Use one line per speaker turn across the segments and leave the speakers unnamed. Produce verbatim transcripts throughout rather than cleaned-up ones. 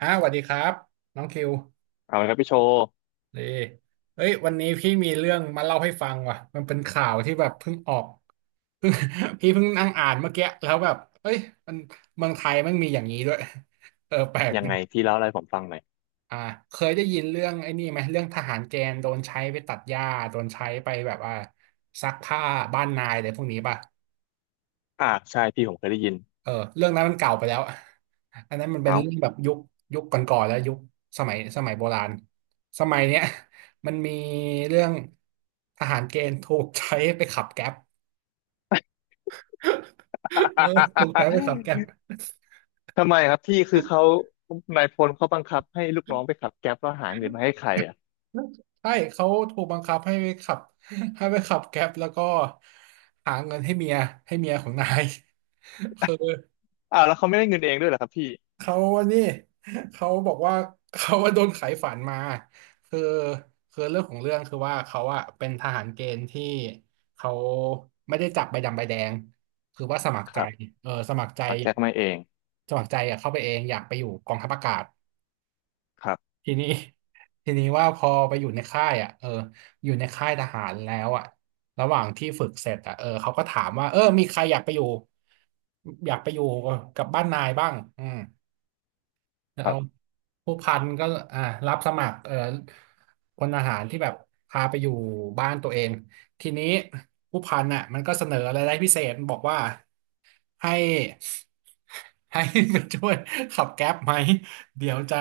อ้าวสวัสดีครับน้องคิว
เอาละครับพี่โชว์
นีเฮ้ยวันนี้พี่มีเรื่องมาเล่าให้ฟังว่ะมันเป็นข่าวที่แบบเพิ่งออก เพิ่ง พี่เพิ่งนั่งอ่านเมื่อกี้แล้วแบบเฮ้ยมันเมืองไทยมันมีอย่างนี้ด้วย เออแปลก
ยัง
ดิ
ไงพี่เล่าอะไรให้ผมฟังหน่อย
อ่าเคยได้ยินเรื่องไอ้นี่ไหมเรื่องทหารแกณฑ์โดนใช้ไปตัดหญ้าโดนใช้ไปแบบว่าซักผ้าบ้านนายอะไรพวกนี้ป่ะ
อ่าใช่พี่ผมเคยได้ยิน
เออเรื่องนั้นมันเก่าไปแล้วอันนั้นมันเป็
เอา
นเรื่องแบบยุคยุคก่อนๆแล้วยุคสมัยสมัยโบราณสมัยเนี้ย มันมีเรื่องทหารเกณฑ์ถูกใช้ไปขับแก๊ปเออถูกใช้ไปขับแก๊ป
ทำไมครับพี่คือเขานายพลเขาบังคับให้ลูกน้องไปขับแก๊ปแล้วหาเงินมาให้ใครอ่ะ
ใช่เขาถูกบังคับให้ไปขับ ให้ไปขับแก๊ปแล้วก็หาเงินให้เมียให้เมียของนาย คือ
อ้าวแล้วเขาไม่ได้เงินเองด้วยเหรอครับพี่
เขาอันนี้ เขาบอกว่า เขาว่าโดนขายฝันมาคือคือเรื่องของเรื่องคือว่าเขาอะเป็นทหารเกณฑ์ที่เขาไม่ได้จับใบดำใบแดงคือว่าสมัค
ค
รใจ
รับ
เออสมัครใจ
ปักแจ็คมาเอง
สมัครใจอะเข้าไปเองอยากไปอยู่กองทัพอากาศ
ครับ
ทีนี้ ทีนี้ว่าพอไปอยู่ในค่ายอ่ะเอออยู่ในค่ายทหารแล้วอ่ะระหว่างที่ฝึกเสร็จอ่ะเออเขาก็ถามว่าเออมีใครอยากไปอยู่อยากไปอยู่กับบ้านนายบ้างอืม
ค
เอา
รับ
ผู้พันก็อ่ารับสมัครเอ่อพลทหารที่แบบพาไปอยู่บ้านตัวเองทีนี้ผู้พันน่ะมันก็เสนออะไรายได้พิเศษบอกว่าให้ให้ไปช่วยขับแก๊ปไหมเดี๋ยวจะ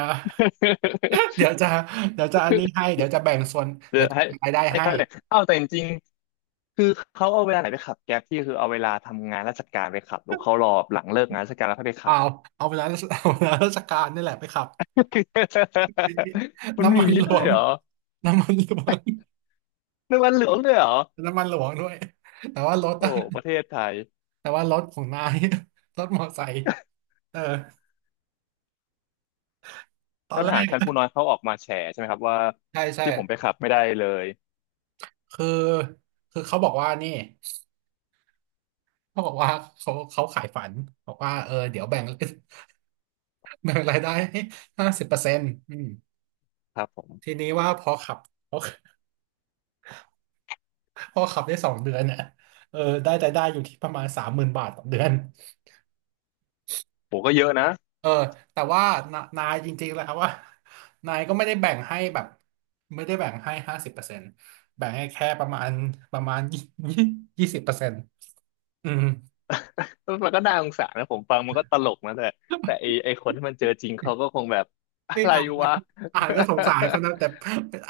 เดี๋ย วจะเดี๋ยวจะอันนี้ให้เดี๋ยวจะแบ่งส่วน
เดี๋
เดี๋
ย
ยว
ว
จะ
ให้
แบ่งรายได้
ให้
ให้
เขาเลยเอ้าแต่จริงๆคือเขาเอาเวลาไหนไปขับแก๊ปพี่คือเอาเวลาทำงานราชการไปขับหรือเขารอหลังเลิกงานราชการแล้วเขาไปขั
เอา
บ
เอาเวลาเอาเวลาราชการนี่แหละไปขับ
มันมี
น้ำ
อ
มัน
ย่าง
ห
นี้
ล
ด้ว
ว
ย
ง
เหรอ
น้ำมันหลวง
เรื่องวันเหลืองด้วยเหรอ
น้ำมันหลวงด้วยแต่ว่ารถ
โอ้
อะ
ประเทศไทย
แต่ว่ารถของนาย รถมอไซค์เออตอ
แล้
น
วท
แร
หารชั้น
ก
ผู้น้อยเขาออกมาแฉใช่ไหมครับว่า
ใช่ใช่
ที่ผมไปขับไม่ได้เลย
คือคือเขาบอกว่านี่เขาบอกว่าเขาเขาขายฝันบอกว่าเออเดี๋ยวแบ่ง แบ่งรายได้ให้ห้าสิบเปอร์เซ็นต์อืม
ครับผ
ที
ม
นี้ว่าพอขับพอพอขับได้สองเดือนเนี่ยเออได้รายได้อยู่ที่ประมาณสามหมื่นบาทต่อเดือน
ผมก็เยอะนะ
เออแต่ว่านานายจริงๆแล้วว่า นายก็ไม่ได้แบ่งให้แบบไม่ได้แบ่งให้ห้าสิบเปอร์เซ็นต์แบ่งให้แค่ประมาณประมาณยี่ยี่สิบเปอร์เซ็นต์ อืม
มันก็น่าสงสารนะผมฟังมันก็ตลกนะแต่แต่ไอไอคนที่มันเจอจริงเขาก็คงแบบ อะ
นี่
ไร
อ่าน
วะ
อ่านก็สงสารเขานะแต่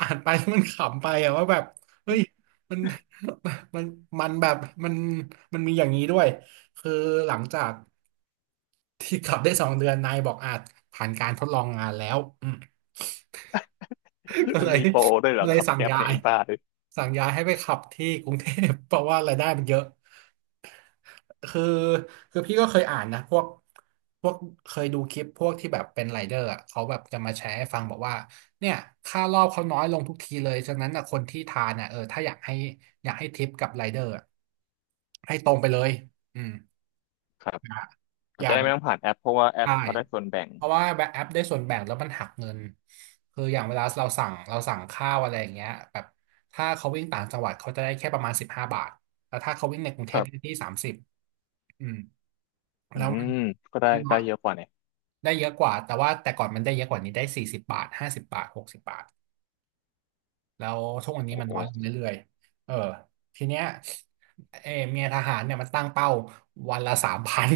อ่านไปมันขำไปอะว่าแบบเฮ้ยมันมันมันแบบมันมันมีอย่างนี้ด้วยคือหลังจากที่ขับได้สองเดือนนายบอกอาจผ่านการทดลองงานแล้วอืมก็เล ย
มีโปรด้วยเหรอ
เลย
ขับ
สั่ง
แก๊ป
ย้า
เนี่ย
ย
ไอ้บ้าด้วย
สั่งย้ายให้ไปขับที่กรุงเทพเพราะว่ารายได้มันเยอะ คือคือพี่ก็เคยอ่านนะพวกพวกเคยดูคลิปพวกที่แบบเป็นไรเดอร์อะเขาแบบจะมาแชร์ให้ฟังบอกว่าเนี่ยค่ารอบเขาน้อยลงทุกทีเลยฉะนั้นนะคนที่ทานอ่ะเออถ้าอยากให้อยากให้ทิปกับไรเดอร์อะให้ตรงไปเลยอืม
ครับ
อย่าอ
อาจ
ย่า
จะได้
แบ
ไม่
บ
ต้องผ่านแอปเพราะว่าแอป
ใช่
เขาได้ส่วนแบ่ง
เพราะว่าแบบแอปได้ส่วนแบ่งแล้วมันหักเงินคืออย่างเวลาเราสั่งเราสั่งข้าวอะไรอย่างเงี้ยแบบถ้าเขาวิ่งต่างจังหวัดเขาจะได้แค่ประมาณสิบห้าบาทแต่ถ้าเขาวิ่งในกรุงเท
ค
พ
รั
ได้
บ
ที่สามสิบ
อื
แล้วมัน
มก็ได้ได้เยอะกว่าเนี่ย
ได้เยอะกว่าแต่ว่าแต่ก่อนมันได้เยอะกว่านี้ได้สี่สิบบาทห้าสิบบาทหกสิบบาทแล้วทุกวันนี้
โอ้
มัน
โห
น้อยลงเรื่อยๆเออทีเนี้ยเออเมียทหารเนี่ยมันตั้งเป้าวันละสามพัน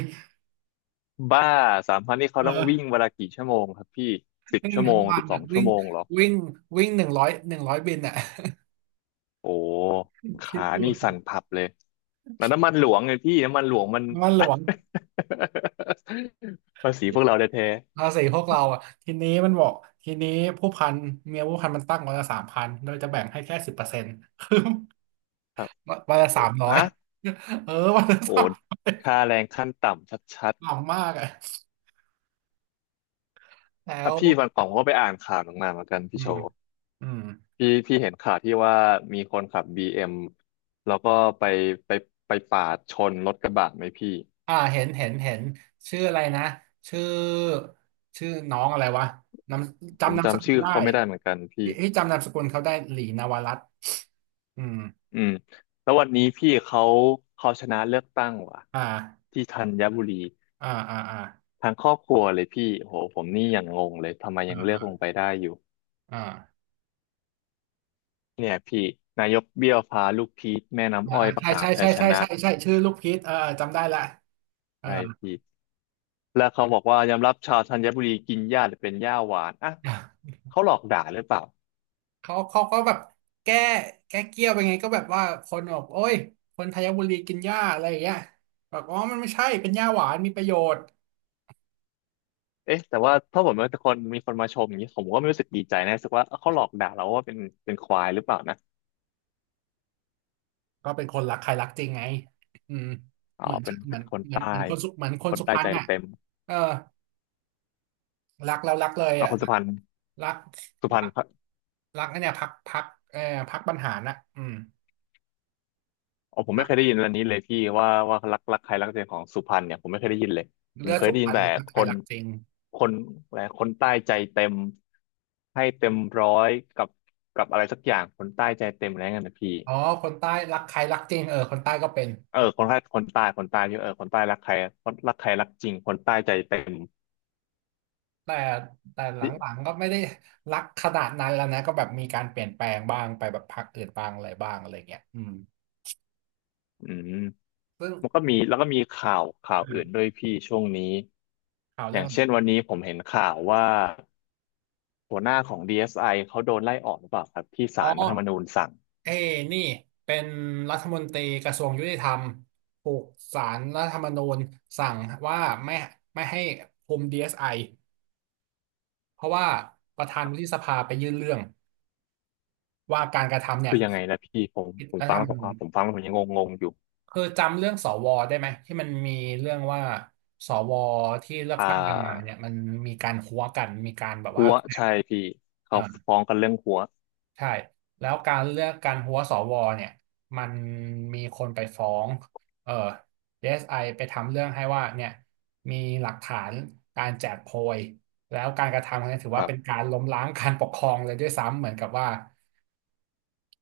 บ้าสามพันนี่เขาต้องวิ่ง
เออ
เวลากี่ชั่วโมงครับพี่สิบ
วิ่ง
ชั่วโม
ทั้ง
ง
วั
สิ
น
บสอ
อ่ะ
งชั่
วิ่
ว
ง
โมงเหรอ
วิ่งวิ่งหนึ่งร้อยหนึ่งร้อยบินอ่ะ
โอ้
คิ
ขา
ดดู
นี่สั่นพับเลยแล้วน้ำมันหลวงไงพี่น้ำมันหลวงมัน
มันหลวง
ภาษีพวกเราแท้
ภาษีพวกเราอ่ะทีนี้มันบอกทีนี้ผู้พันเมียผู้พันมันตั้งวันละสามพันโดยจะแบ่งให้แค่สิบเปอร์เซ็นต์ คือ
ๆครับ
วันละ
โอ้
สามร้อย
ฮะ
เออวันละ
โอ้ค่าแรงขั้นต่ำชัด
หล่ำมากอ่ะแล้
ๆอ่ะ
ว
พี่วันก่อนผมก็ไปอ่านข่าวหนึ่งมาเหมือนกันพี่
อื
โช
ม
ว์
อืม
พี่พี่เห็นข่าวที่ว่ามีคนขับบีเอ็มแล้วก็ไปไปไปปาดชนรถกระบะไหมพี่
อ่าเห็นเห็นเห็นชื่ออะไรนะชื่อชื่อน้องอะไรวะนาม
ผม
จำนามส
จำ
กุ
ชื่
ล
อ
ได้
เขาไม่ได้เหมือนกันพี่
ที่ที่จำนามสกุลเขาได้หลีนวรัตน์อืม
อืมแล้ววันนี้พี่เขาเขาชนะเลือกตั้งว่ะ
อ่า
ที่ธัญบุรี
อ่าอ่าอ่า
ทางครอบครัวเลยพี่โหผมนี่ยังงงเลยทำไม
อ
ยังเลือกลง
่า
ไปได้อยู่
อ่า
เนี่ยพี่นายกเบี้ยวพาลูกพีชแม่
อ่า
น้ำอ้อย
อ่า
ประ
อ่า
กา
ใช่
ศชั
ใช่
ยช
ใช่
นะ
ใช่ใช่ใช่ชื่อลูกพีชเออเออจำได้ละเอ
ไอ้พี่แล้วเขาบอกว่ายอมรับชาวธัญบุรีกินหญ้าหรือเป็นหญ้าหวานอ่ะ
อ
เขาหลอกด่าหรือเปล่า
เขาเขาก็แบบแก้แก้เกี้ยวไปไงก็แบบว่าคนบอกโอ้ยคนไทยบุรีกินหญ้าอะไรอย่างเงี้ยบอกอ๋อมันไม่ใช่เป็นหญ้าหวานมีประโยชน์
เอ๊ะแต่ว่าถ้าผมเป็นคนมีคนมาชมอย่างนี้ผมก็ไม่รู้สึกดีใจนะรู้สึกว่าเอ้าเขาหลอกด่าเราว่าเป็นเป็นควายหรือเปล่านะ
ก็เป็นคนรักใครรักจริงไงอืม
อ๋อ
เหมือน
เป็น
เหมื
เป็
อ
น
น
คน
เหมือน
ใต้
เหมือนคนสุเหมือนค
ค
น
น
สุพ
ใต้
รร
ใจ
ณอ่ะ
เต็ม
เออรักแล้วรักเลย
เอา
อ่ะ
คนสุพรรณ
รัก
สุพ
รั
รรณ
กรักไอ้เนี่ยพักพักเออพักบรรหารน่ะอืม
อ๋อผม
รั
ไม่
ก
เคยได้ยินอันนี้เลยพี่ว่าว่ารักรักใครรักเส้าของสุพรรณเนี่ยผมไม่เคยได้ยินเลยผ
เลื
ม
อด
เคย
สุ
ได้
พ
ยิน
รรณ
แต่
รัก
ค
ใคร
น
รักจริง
คนอะไรคนใต้ใจเต็มให้เต็มร้อยกับกับอะไรสักอย่างคนใต้ใจเต็มอะไรเงี้ยนะพี่
อ๋อคนใต้รักใครรักจริงเออคนใต้ก็เป็น
เออคนใต้คนใต้คนใต้เยี่เออคนใต้รักใครคนรักใครรักจริงคนใต้ใจเต็ม
แต่แต่หล
นี่
ังๆก็ไม่ได้รักขนาดนั้นแล้วนะก็แบบมีการเปลี่ยนแปลงบ้างไปแบบพรรคอื่นบ้างอะไรบ้างอะไรเงี้ยอืม
อืม
ซึ่ง
มันก็มีแล้วก็มีข่าวข่าว
อ่
อื่นด้
า
วยพี่ช่วงนี้
ข่าว
อ
เรื่
ย่า
อ
ง
ง
เช่นวันนี้ผมเห็นข่าวว่าหัวหน้าของ ดี เอส ไอ เอสไอเขาโดนไล่ออกหรือเปล่าครับที่
อ๋อ
ศาลรัฐธรรมนูญสั่ง
เอ้นี่เป็นรัฐมนตรีกระทรวงยุติธรรมถูกศาลรัฐธรรมนูญสั่งว่าไม่ไม่ให้คุม ดี เอส ไอ เอสไอเพราะว่าประธานวุฒิสภาไปยื่นเรื่องว่าการกระทำเนี่
คื
ย
อยังไงนะพี่ผม
ผิด
ผม
รัฐ
ฟั
ธ
ง
รร
แล้
ม
วผม
นูญ
อ่าผมฟังแล้วผมยังงงๆอยู่
คือจำเรื่องสวได้ไหมที่มันมีเรื่องว่าสวที่เลือก
อ่
ตั้งกันมา
า
เนี่ยมันมีการหัวกันมีการแบบว่า
หัวใช่พี่
เอ
เขา
อ
ฟ้องกันเรื่องหัว
ใช่แล้วการเลือกการหัวสวเนี่ยมันมีคนไปฟ้องเออ ดี เอส ไอ ไอไปทำเรื่องให้ว่าเนี่ยมีหลักฐานการแจกโพยแล้วการกระทำครั้งนี้ถือ
ค
ว่า
รับ
เป็นการล้มล้างการปกครองเลยด้วยซ้ำเหมือนกับว่า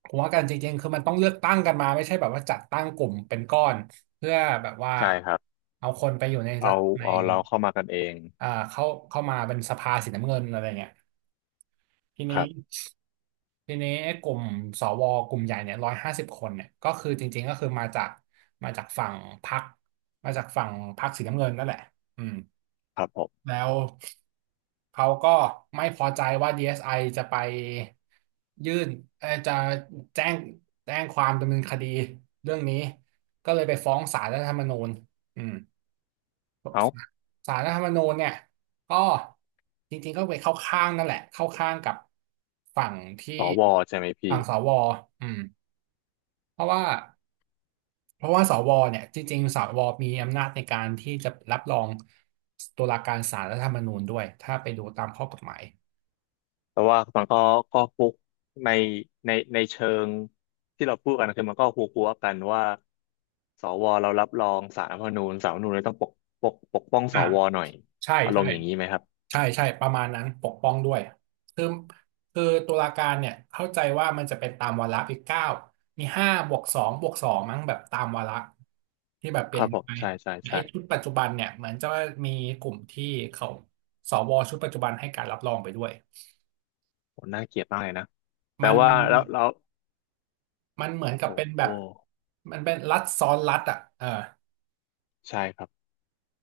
ผมว่ากันจริงๆคือมันต้องเลือกตั้งกันมาไม่ใช่แบบว่าจัดตั้งกลุ่มเป็นก้อนเพื่อแบบว่า
ใช่ครับ
เอาคนไปอยู่ในรั
เอา
ฐใน
เอาเราเข้ามากันเอง
อ่าเข้าเข้ามาเป็นสภาสีน้ำเงินอะไรเงี้ยที
ค
นี้
รับ
ทีนี้ไอ้กลุ่มสวกลุ่มใหญ่เนี่ยร้อยห้าสิบคนเนี่ยก็คือจริงๆก็คือมาจากมาจากฝั่งพรรคมาจากฝั่งพรรคสีน้ำเงินนั่นแหละอืม
ครับผม
แล้วเขาก็ไม่พอใจว่า ดี เอส ไอ จะไปยื่นเอ่อจะแจ้งแจ้งความดำเนินคดีเรื่องนี้ก็เลยไปฟ้องศาลรัฐธรรมนูญอืม
เอา
ศาลรัฐธรรมนูญเนี่ยก็จริงๆก็ไปเข้าข้างนั่นแหละเข้าข้างกับฝั่งที่
สวใช่ไหมพี่
ฝั่งสวอืมเพราะว่า เพราะว่าสวเนี่ยจริงๆสวมีอำนาจในการที่จะรับรองตุลาการศาลรัฐธรรมนูญด้วยถ้าไปดูตามข้อกฎหมาย
แต่ว่ามันก็ก็ฟุกในในในเชิงที่เราพูดกันคือมันก็หัวหัวกันว่าสวเรารับรองศาลรัฐธรรมนูญศาลรัฐธรรมนูญเลยต้องปกปกปกป้องส
อ่า
วหน่อย
ใช่
อาร
ใช่
มณ์อย่างนี้ไหมครับ
ใช่ใช่ประมาณนั้นปกป้องด้วยคือคือตุลาการเนี่ยเข้าใจว่ามันจะเป็นตามวาระอีกเก้ามีห้าบวกสองบวกสองมั้งแบบตามวาระที่แบบเป
ค
ลี่
รั
ยน
บผม
ไป
ใช่ใช่
ไอ้
ใช่
ชุดปัจจุบันเนี่ยเหมือนจะมีกลุ่มที่เขาสวชุดปัจจุบันให้การรับรองไปด้วย
โหน่าเกลียดมากเลยนะแต่
มัน
ว่าแล้วแล้ว
มันเหมือนกับ
โอ้
เป็นแบ
โห
บมันเป็นรัฐซ้อนรัฐอ่ะเออ
ใช่ครับ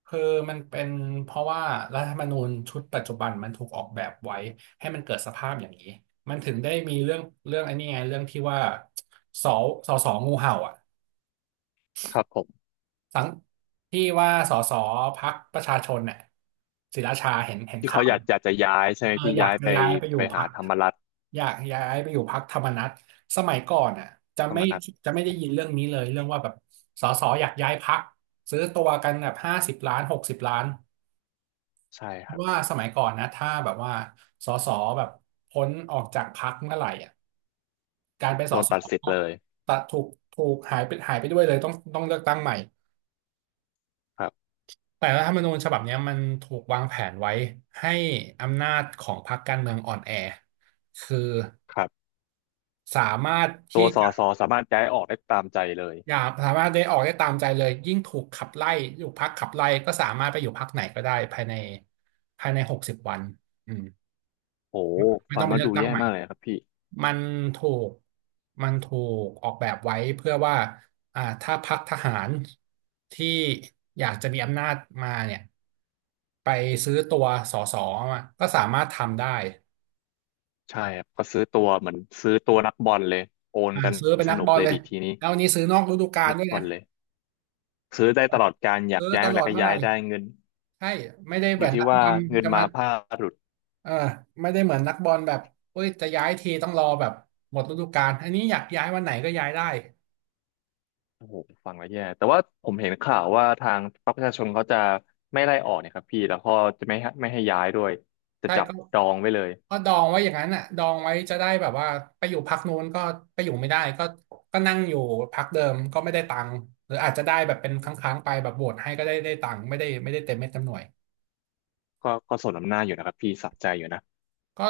คือมันเป็นเพราะว่ารัฐธรรมนูญชุดปัจจุบันมันถูกออกแบบไว้ให้มันเกิดสภาพอย่างนี้มันถึงได้มีเรื่องเรื่องไอ้นี่ไงเรื่องที่ว่าสอสอสองูเห่าอ่ะ
ครับผม
สังที่ว่าสอสอพรรคประชาชนเนี่ยศิราชาเห็นเห็น
ที่
ข่า
เขา
ว
อยากอยากจะย้ายใช่ไหม
เออ
พี่
อยา
ย้า
ก
ย
จะ
ไป
ย้ายไปอยู่
ไป
พร
หา
รค
ธรรมรัฐ
อยากย้ายไปอยู่พรรคธรรมนัสสมัยก่อนอ่ะจะ
ธรร
ไม่
มนัฐ
จะไม่ได้ยินเรื่องนี้เลยเรื่องว่าแบบสสอยากย้ายพรรคซื้อตัวกันแบบห้าสิบล้านหกสิบล้าน
ใช่
เพ
ครั
ราะ
บ
ว่าสมัยก่อนนะถ้าแบบว่าสสแบบพ้นออกจากพรรคเมื่อไหร่อ่ะการเป็นส
โดน
ส
ตัด
ก
สิทธิ์
็
เลย
ตัดถูกถูกหายไปหายไปด้วยเลยต้องต้องเลือกตั้งใหม่
ครับ
แต่รัฐธรรมนูญฉบับเนี้ยมันถูกวางแผนไว้ให้อำนาจของพรรคการเมืองอ่อนแอคือ
ครับ
สามารถ
ตั
ที่
วสอ
จะ
สอสามารถย้ายออกได้ตามใจเลย
อย่าสามารถได้ออกได้ตามใจเลยยิ่งถูกขับไล่อยู่พักขับไล่ก็สามารถไปอยู่พักไหนก็ได้ภายในภายในหกสิบวันอืม
โห
ไม่
ฟั
ต้อ
ง
งไป
แล้ว
เลือก
ดู
ตั้ง
แย่
ใหม่
มากเลยครับพี่
มันถูกมันถูกออกแบบไว้เพื่อว่าอ่าถ้าพรรคทหารที่อยากจะมีอำนาจมาเนี่ยไปซื้อตัวสสมาก็สามารถทำได้
ใช่ครับก็ซื้อตัวเหมือนซื้อตัวนักบอลเลยโอน
อ่า
กัน
ซื้อเป็น
ส
นัก
นุ
บ
ก
อล
เลย
เลย
ดีทีนี้
แล้ววันนี้ซื้อนอกฤดู
ซื้
กา
อ
ล
นัก
ด้วย
บ
นะ
อลเลยซื้อได้ตลอดการอยาก
ซื้อ
ย้าย
ต
เมื่อ
ล
ไห
อ
ร่
ด
ก็
เมื่อไห
ย้า
ร่
ยได้เงิน
ใช่ไม่ได้
อ
แบ
ยู่
บ
ที่
นัก
ว่า
ด
เงิ
ำ
น
จะมา
มาผ้าหลุด
เออไม่ได้เหมือนนักบอลแบบเอ้ยจะย้ายทีต้องรอแบบหมดฤดูกาลอันนี้อยากย้ายวันไหนก็ย้ายได้
โอ้โหฟังแล้วแย่แต่ว่าผมเห็นข่าวว่าทางพรรคประชาชนเขาจะไม่ไล่ออกเนี่ยครับพี่แล้วก็จะไม่ให้ไม่ให้ย้ายด้วยจะ
ใช่
จับ
ก็
ดองไว้เลย
ก็ดองไว้อย่างนั้นอ่ะดองไว้จะได้แบบว่าไปอยู่พักนู้นก็ไปอยู่ไม่ได้ก็ก็นั่งอยู่พักเดิมก็ไม่ได้ตังค์หรืออาจจะได้แบบเป็นครั้งๆไปแบบโหวตให้ก็ได้ได้ตังค์ไม่ได้ไม่ได้เต็มเม็ดเต็มหน่วย
ก็ก็สมน้ำหน้าอยู่นะครับพี่สะใจอยู่นะ
ก็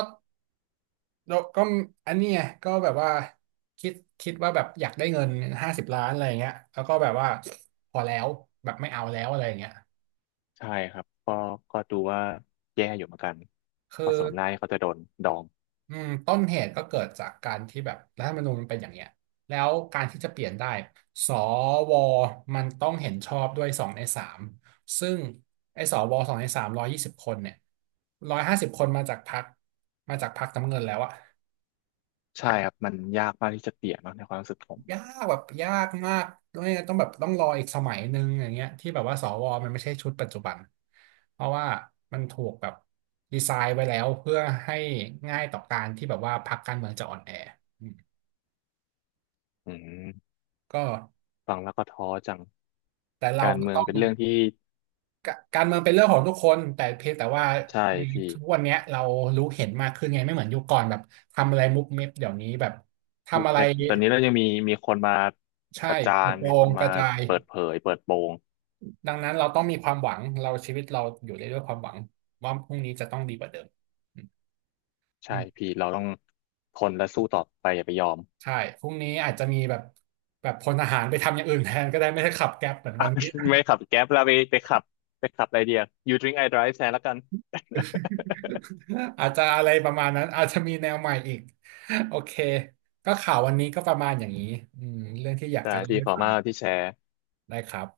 ก็อันนี้ไงก็แบบว่าคิดคิดว่าแบบอยากได้เงินห้าสิบล้านอะไรอย่างเงี้ยแล้วก็แบบว่าพอแล้วแบบไม่เอาแล้วอะไรอย่างเงี้ย
ใช่ครับก็ก็ดูว่าแย่อยู่เหมือนกัน
คือ
ก็สมน้ำหน้าที่เขาจะโดนดอง
อืมต้นเหตุก็เกิดจากการที่แบบรัฐธรรมนูญมันเป็นอย่างเงี้ยแล้วการที่จะเปลี่ยนได้สวมันต้องเห็นชอบด้วยสองในสามซึ่งไอ้สวสองในสามร้อยยี่สิบคนเนี่ยร้อยห้าสิบคนมาจากพรรคมาจากพรรคน้ำเงินแล้วอะ
ใช่ครับมันยากมากที่จะเปลี่ยนเนอะในความรู้สึกผม
ยากแบบยากมากด้วยต้องแบบต้องรออีกสมัยหนึ่งอย่างเงี้ยที่แบบว่าสวมันไม่ใช่ชุดปัจจุบันเพราะว่ามันถูกแบบดีไซน์ไว้แล้วเพื่อให้ง่ายต่อการที่แบบว่าพรรคการเมืองจะอ่อนแออืม
อืม
ก็
ฟังแล้วก็ท้อจัง
แต่เรา
การ
ก็
เมือง
ต้อง
เป็นเรื่องที่
กการเมืองเป็นเรื่องของทุกคนแต่เพียงแต่ว่า
ใช่
ใน
พี่
ทุกวันเนี้ยเรารู้เห็นมากขึ้นไงไม่เหมือนยุคก่อนแบบทำอะไรมุบมิบเดี๋ยวนี้แบบ
มุ
ทำ
ก
อะไร
เม็ดตอนนี้เรายังมีมีคนมา
ใช่
ประจา
เปร่
นมีค
ง
น
ก
มา
ระจาย
เปิดเผยเปิดโปง
ดังนั้นเราต้องมีความหวังเราชีวิตเราอยู่ได้ด้วยความหวังว่าพรุ่งนี้จะต้องดีกว่าเดิมอื
ใช่
ม
พี่เราต้องทนและสู้ต่อไปอย่าไปยอม
ใช่พรุ่งนี้อาจจะมีแบบแบบพลทหารไปทำอย่างอื่นแทนก็ได้ไม่ใช่ขับแก๊ปเหมือน
อ่ะ
วันนี้
ไม่ขับแก๊ปแล้วไปไปขับไปขับอะไรเดียว You drink I drive แทนแล้วกัน
อาจจะอะไรประมาณนั้นอาจจะมีแนวใหม่อีกโอเคก็ข่าววันนี้ก็ประมาณอย่างนี้อืมเรื่องที่อยาก
ได้
จะเล่า
พี่
ให้
ขอบคุ
ฟั
ณ
ง
มากที่แชร์
ได้ครับ